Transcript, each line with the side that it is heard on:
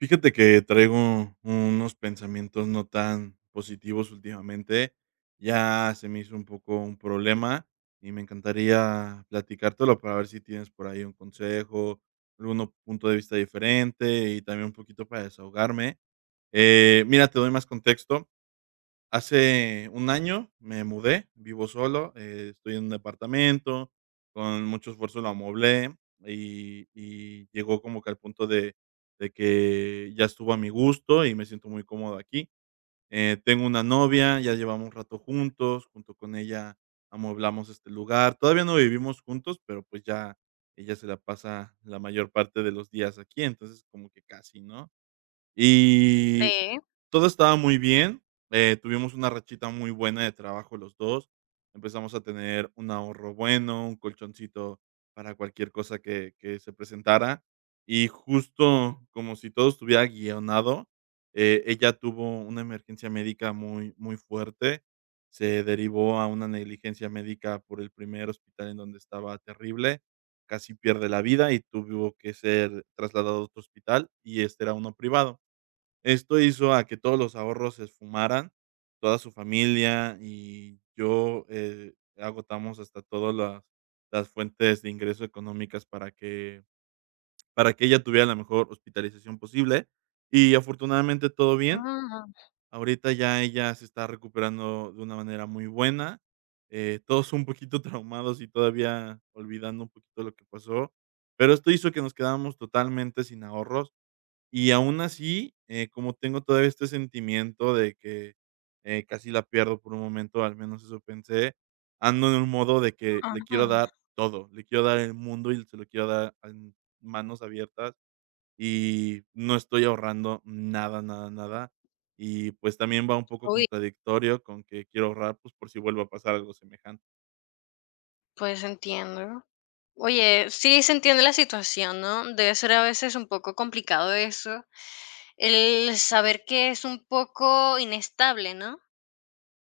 right: Fíjate que traigo unos pensamientos no tan positivos últimamente. Ya se me hizo un poco un problema y me encantaría platicártelo para ver si tienes por ahí un consejo, algún punto de vista diferente y también un poquito para desahogarme. Mira, te doy más contexto. Hace un año me mudé, vivo solo, estoy en un departamento, con mucho esfuerzo lo amoblé y llegó como que al punto de que ya estuvo a mi gusto y me siento muy cómodo aquí. Tengo una novia, ya llevamos un rato juntos, junto con ella amueblamos este lugar. Todavía no vivimos juntos, pero, pues, ya ella se la pasa la mayor parte de los días aquí, entonces como que casi, ¿no? Y
left: Sí.
right: todo estaba muy bien, tuvimos una rachita muy buena de trabajo los 2, empezamos a tener un ahorro bueno, un colchoncito para cualquier cosa que se presentara, y justo como si todo estuviera guionado, ella tuvo una emergencia médica muy, muy fuerte, se derivó a una negligencia médica por el primer hospital en donde estaba terrible, casi pierde la vida y tuvo que ser trasladado a otro hospital, y este era uno privado. Esto hizo a que todos los ahorros se esfumaran, toda su familia y yo, agotamos hasta todas las fuentes de ingreso económicas para que ella tuviera la mejor hospitalización posible, y afortunadamente todo bien.
left: Mm,
right: Ahorita ya ella se está recuperando de una manera muy buena, todos un poquito traumados y todavía olvidando un poquito lo que pasó, pero esto hizo que nos quedáramos totalmente sin ahorros. Y aún así, como tengo todavía este sentimiento de que, casi la pierdo por un momento, al menos eso pensé, ando en un modo de que le
left: ajá.
right: quiero dar todo, le quiero dar el mundo y se lo quiero dar en manos abiertas, y no estoy ahorrando nada, nada, nada. Y, pues, también va un poco
left: Uy,
right: contradictorio con que quiero ahorrar, pues, por si vuelve a pasar algo semejante.
left: pues entiendo. Oye, sí se entiende la situación, ¿no? Debe ser a veces un poco complicado eso, el saber que es un poco inestable, ¿no?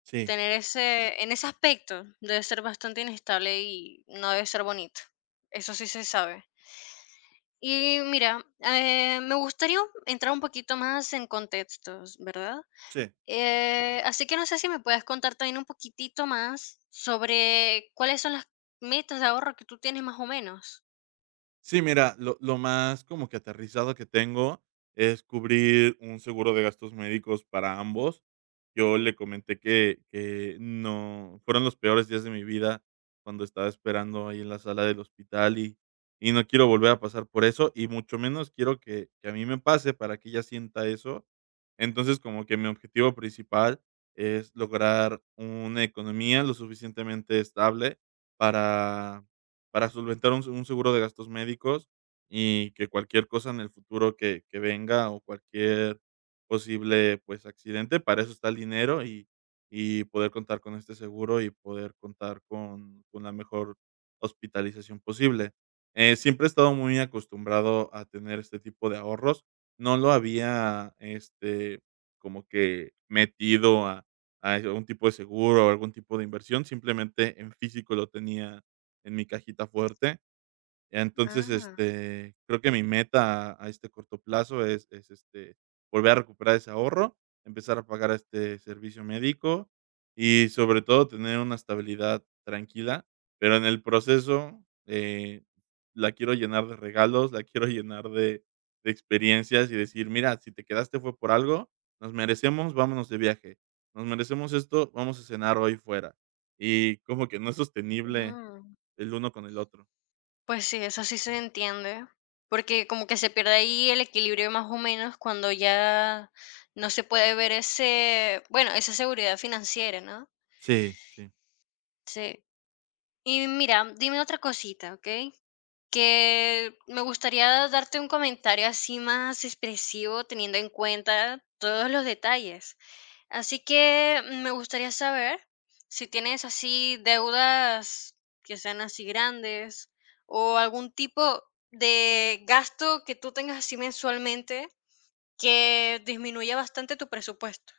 right: Sí,
left: Tener ese en ese aspecto debe ser bastante inestable y no debe ser bonito. Eso sí se sabe. Y mira, me gustaría entrar un poquito más en contextos, ¿verdad?
right: sí.
left: Así que no sé si me puedes contar también un poquitito más sobre cuáles son las metas de ahorro que tú tienes más o menos.
right: Sí, mira, lo más como que aterrizado que tengo es cubrir un seguro de gastos médicos para ambos. Yo le comenté que no fueron los peores días de mi vida cuando estaba esperando ahí en la sala del hospital y no quiero volver a pasar por eso, y mucho menos quiero que a mí me pase para que ella sienta eso. Entonces, como que mi objetivo principal es lograr una economía lo suficientemente estable para solventar un seguro de gastos médicos y que cualquier cosa en el futuro que venga o cualquier posible, pues, accidente, para eso está el dinero y poder contar con este seguro y poder contar con la mejor hospitalización posible. Siempre he estado muy acostumbrado a tener este tipo de ahorros. No lo había, este, como que metido a algún tipo de seguro o algún tipo de inversión, simplemente en físico lo tenía en mi cajita fuerte. Entonces,
left: Ah,
right: este, creo que mi meta a este corto plazo es, este, volver a recuperar ese ahorro, empezar a pagar este servicio médico y, sobre todo, tener una estabilidad tranquila, pero en el proceso, la quiero llenar de regalos, la quiero llenar de experiencias y decir: "Mira, si te quedaste fue por algo, nos merecemos, vámonos de viaje, nos merecemos esto, vamos a cenar hoy fuera". Y como que no es sostenible
left: mm,
right: el uno con el otro.
left: pues sí, eso sí se entiende, porque como que se pierde ahí el equilibrio más o menos cuando ya no se puede ver ese, bueno, esa seguridad financiera, ¿no?
right: Sí, sí.
left: Sí. Y mira, dime otra cosita, ¿ok? Que me gustaría darte un comentario así más expresivo, teniendo en cuenta todos los detalles. Así que me gustaría saber si tienes así deudas que sean así grandes o algún tipo de gasto que tú tengas así mensualmente que disminuya bastante tu presupuesto.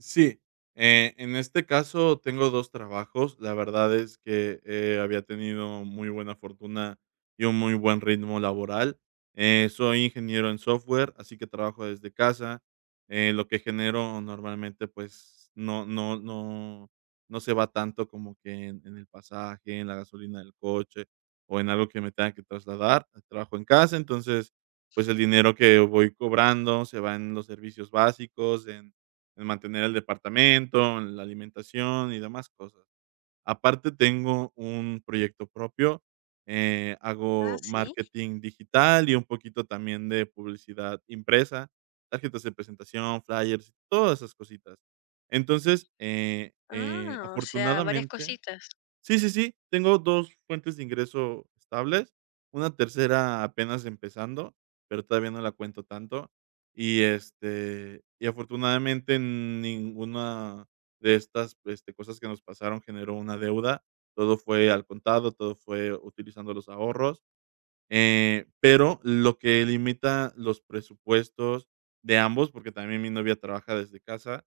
right: Sí, en este caso tengo 2 trabajos. La verdad es que, había tenido muy buena fortuna y un muy buen ritmo laboral. Soy ingeniero en software, así que trabajo desde casa. Lo que genero normalmente, pues, no se va tanto como que en el pasaje, en la gasolina del coche, o en algo que me tenga que trasladar. Trabajo en casa, entonces, pues, el dinero que voy cobrando se va en los servicios básicos, en mantener el departamento, en la alimentación y demás cosas. Aparte, tengo un proyecto propio,
left: Ah,
right: hago
left: sí.
right: marketing digital y un poquito también de publicidad impresa, tarjetas de presentación, flyers, todas esas cositas. Entonces,
left: Ah, o sea, varias
right: afortunadamente.
left: cositas.
right: Sí, sí, sí, tengo 2 fuentes de ingreso estables, una tercera apenas empezando, pero todavía no la cuento tanto. Y, este, y afortunadamente ninguna de estas, este, cosas que nos pasaron generó una deuda. Todo fue al contado, todo fue utilizando los ahorros. Pero lo que limita los presupuestos de ambos, porque también mi novia trabaja desde casa,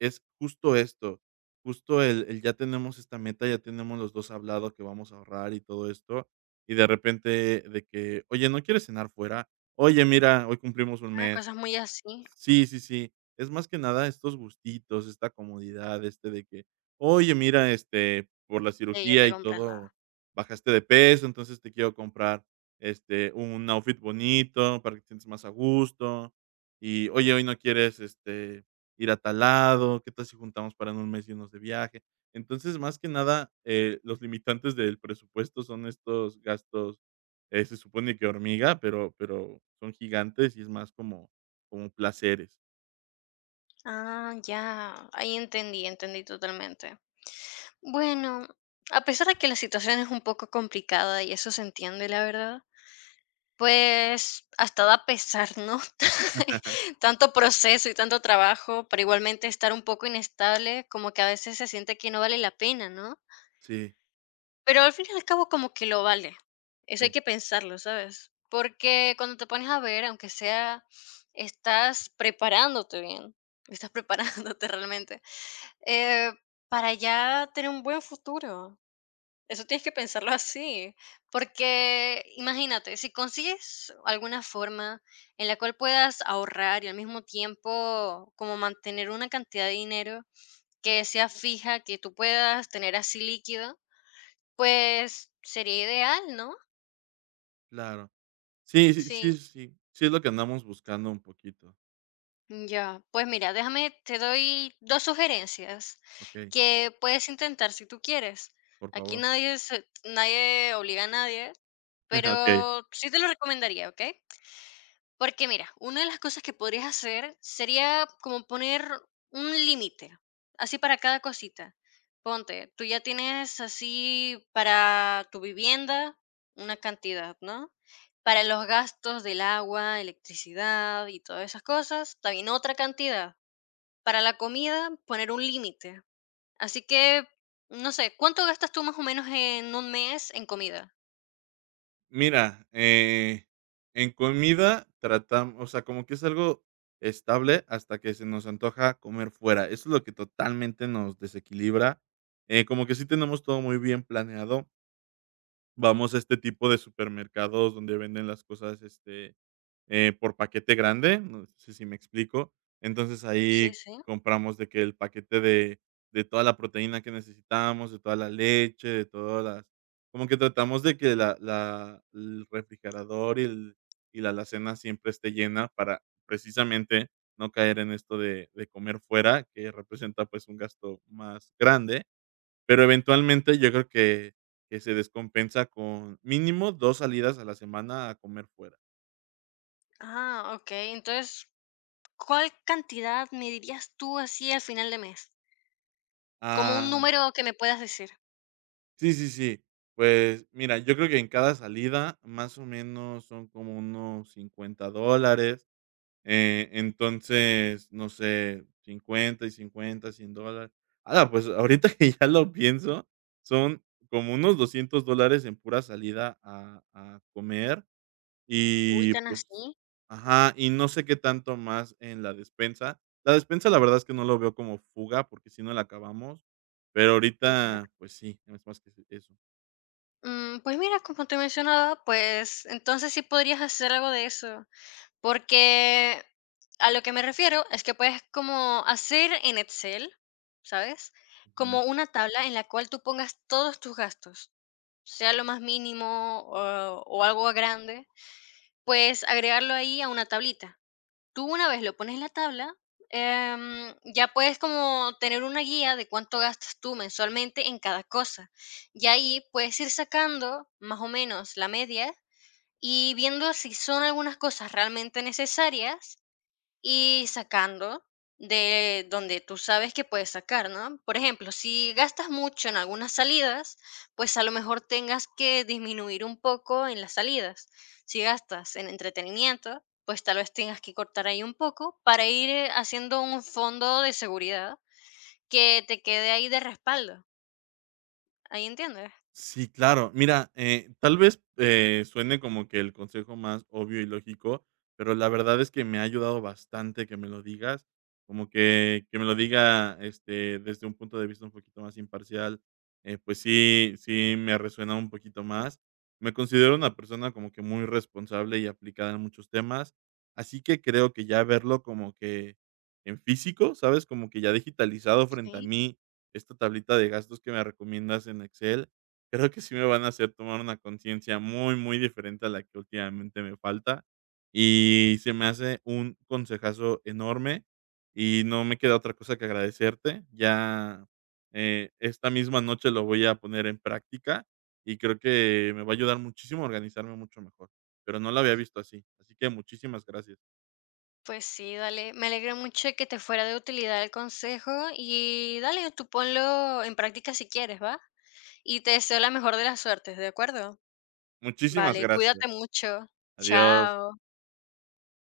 right: es justo esto, justo el ya tenemos esta meta, ya tenemos los 2 hablado que vamos a ahorrar y todo esto, y de repente de que: "Oye, ¿no quieres cenar fuera? Oye, mira, hoy cumplimos un
left: Ah,
right: mes".
left: cosas muy así.
right: Sí, sí, sí. Es más que nada estos gustitos, esta comodidad, este de que, oye, mira, este, por la
left: Sí, ya
right: cirugía
left: te
right: y
left: comprendo.
right: todo, bajaste de peso, entonces te quiero comprar, este, un outfit bonito para que te sientas más a gusto. Y, oye, hoy no quieres, este, ir a tal lado, ¿qué tal si juntamos para en un mes irnos de viaje? Entonces, más que nada, los limitantes del presupuesto son estos gastos, se supone que hormiga, pero son gigantes y es más como placeres.
left: Ah, ya, ahí entendí, entendí totalmente. Bueno, a pesar de que la situación es un poco complicada y eso se entiende, la verdad, pues hasta da pesar, ¿no? Tanto proceso y tanto trabajo, pero igualmente estar un poco inestable, como que a veces se siente que no vale la pena, ¿no?
right: Sí,
left: Pero al fin y al cabo como que lo vale. Eso hay
right: sí,
left: que pensarlo, ¿sabes? Porque cuando te pones a ver, aunque sea, estás preparándote bien, estás preparándote realmente, eh, para ya tener un buen futuro. Eso tienes que pensarlo así, porque imagínate, si consigues alguna forma en la cual puedas ahorrar y al mismo tiempo como mantener una cantidad de dinero que sea fija, que tú puedas tener así líquido, pues sería ideal, ¿no?
right: claro. Sí, sí, sí,
left: Sí.
right: sí, sí es lo que andamos buscando un poquito.
left: Ya, pues mira, déjame, te doy dos sugerencias
right: Okey,
left: que puedes intentar si tú quieres.
right: por
left: Aquí
right: favor.
left: nadie obliga a nadie,
right: Okey.
left: pero sí te lo recomendaría, ¿ok? Porque mira, una de las cosas que podrías hacer sería como poner un límite, así para cada cosita. Ponte, tú ya tienes así para tu vivienda una cantidad, ¿no? Para los gastos del agua, electricidad y todas esas cosas, también otra cantidad. Para la comida, poner un límite. Así que, no sé, ¿cuánto gastas tú más o menos en un mes en comida?
right: Mira, en comida tratamos, o sea, como que es algo estable hasta que se nos antoja comer fuera. Eso es lo que totalmente nos desequilibra, como que sí tenemos todo muy bien planeado. Vamos a este tipo de supermercados donde venden las cosas, este, por paquete grande, no sé si me explico. Entonces,
left: Sí,
right: ahí
left: sí.
right: compramos de que el paquete de toda la proteína que necesitamos, de toda la leche, de todas las, como que tratamos de que la el refrigerador y el y la alacena siempre esté llena para, precisamente, no caer en esto de comer fuera, que representa, pues, un gasto más grande. Pero eventualmente yo creo que se descompensa con mínimo 2 salidas a la semana a comer fuera.
left: Ah, ok. Entonces, ¿cuál cantidad me dirías tú así al final de mes? Como un
right: Ah,
left: número que me puedas decir.
right: sí, sí, sí. Pues mira, yo creo que en cada salida más o menos son como unos $50, entonces, no sé, 50 y 50, $100. Ala, pues ahorita que ya lo pienso, son como unos $200 en pura salida a comer.
left: Uy,
right: Y,
left: tan
right: pues,
left: así.
right: ajá, y no sé qué tanto más en la despensa. La despensa, la verdad es que no lo veo como fuga, porque si no la acabamos, pero
left: Ya.
right: ahorita, pues sí, es más que eso.
left: Mm, pues mira, como te mencionaba, pues entonces sí podrías hacer algo de eso, porque a lo que me refiero es que puedes como hacer en Excel, ¿sabes?
right: Ujú.
left: Como una tabla en la cual tú pongas todos tus gastos, sea lo más mínimo o algo grande, pues agregarlo ahí a una tablita. Tú una vez lo pones en la tabla, ya puedes como tener una guía de cuánto gastas tú mensualmente en cada cosa. Y ahí puedes ir sacando más o menos la media y viendo si son algunas cosas realmente necesarias y sacando de donde tú sabes que puedes sacar, ¿no? Por ejemplo, si gastas mucho en algunas salidas, pues a lo mejor tengas que disminuir un poco en las salidas. Si gastas en entretenimiento, pues tal vez tengas que cortar ahí un poco para ir, haciendo un fondo de seguridad que te quede ahí de respaldo. ¿Ahí entiendes?
right: Sí, claro. Mira, tal vez, suene como que el consejo más obvio y lógico, pero la verdad es que me ha ayudado bastante que me lo digas, como que me lo diga, este, desde un punto de vista un poquito más imparcial, pues sí me resuena un poquito más. Me considero una persona como que muy responsable y aplicada en muchos temas, así que creo que ya verlo como que en físico, ¿sabes? Como que ya digitalizado frente a
left: Sí.
right: mí, esta tablita de gastos que me recomiendas en Excel, creo que sí me van a hacer tomar una conciencia muy, muy diferente a la que últimamente me falta, y se me hace un consejazo enorme, y no me queda otra cosa que agradecerte. Ya, esta misma noche lo voy a poner en práctica, y creo que me va a ayudar muchísimo a organizarme mucho mejor, pero no lo había visto así. Así que muchísimas gracias.
left: Pues sí, dale. Me alegro mucho de que te fuera de utilidad el consejo y dale, tú ponlo en práctica si quieres, ¿va? Y te deseo la mejor de las suertes, ¿de acuerdo?
right: Muchísimas
left: Vale, cuídate
right: gracias.
left: mucho.
right: Adiós.
left: Chao.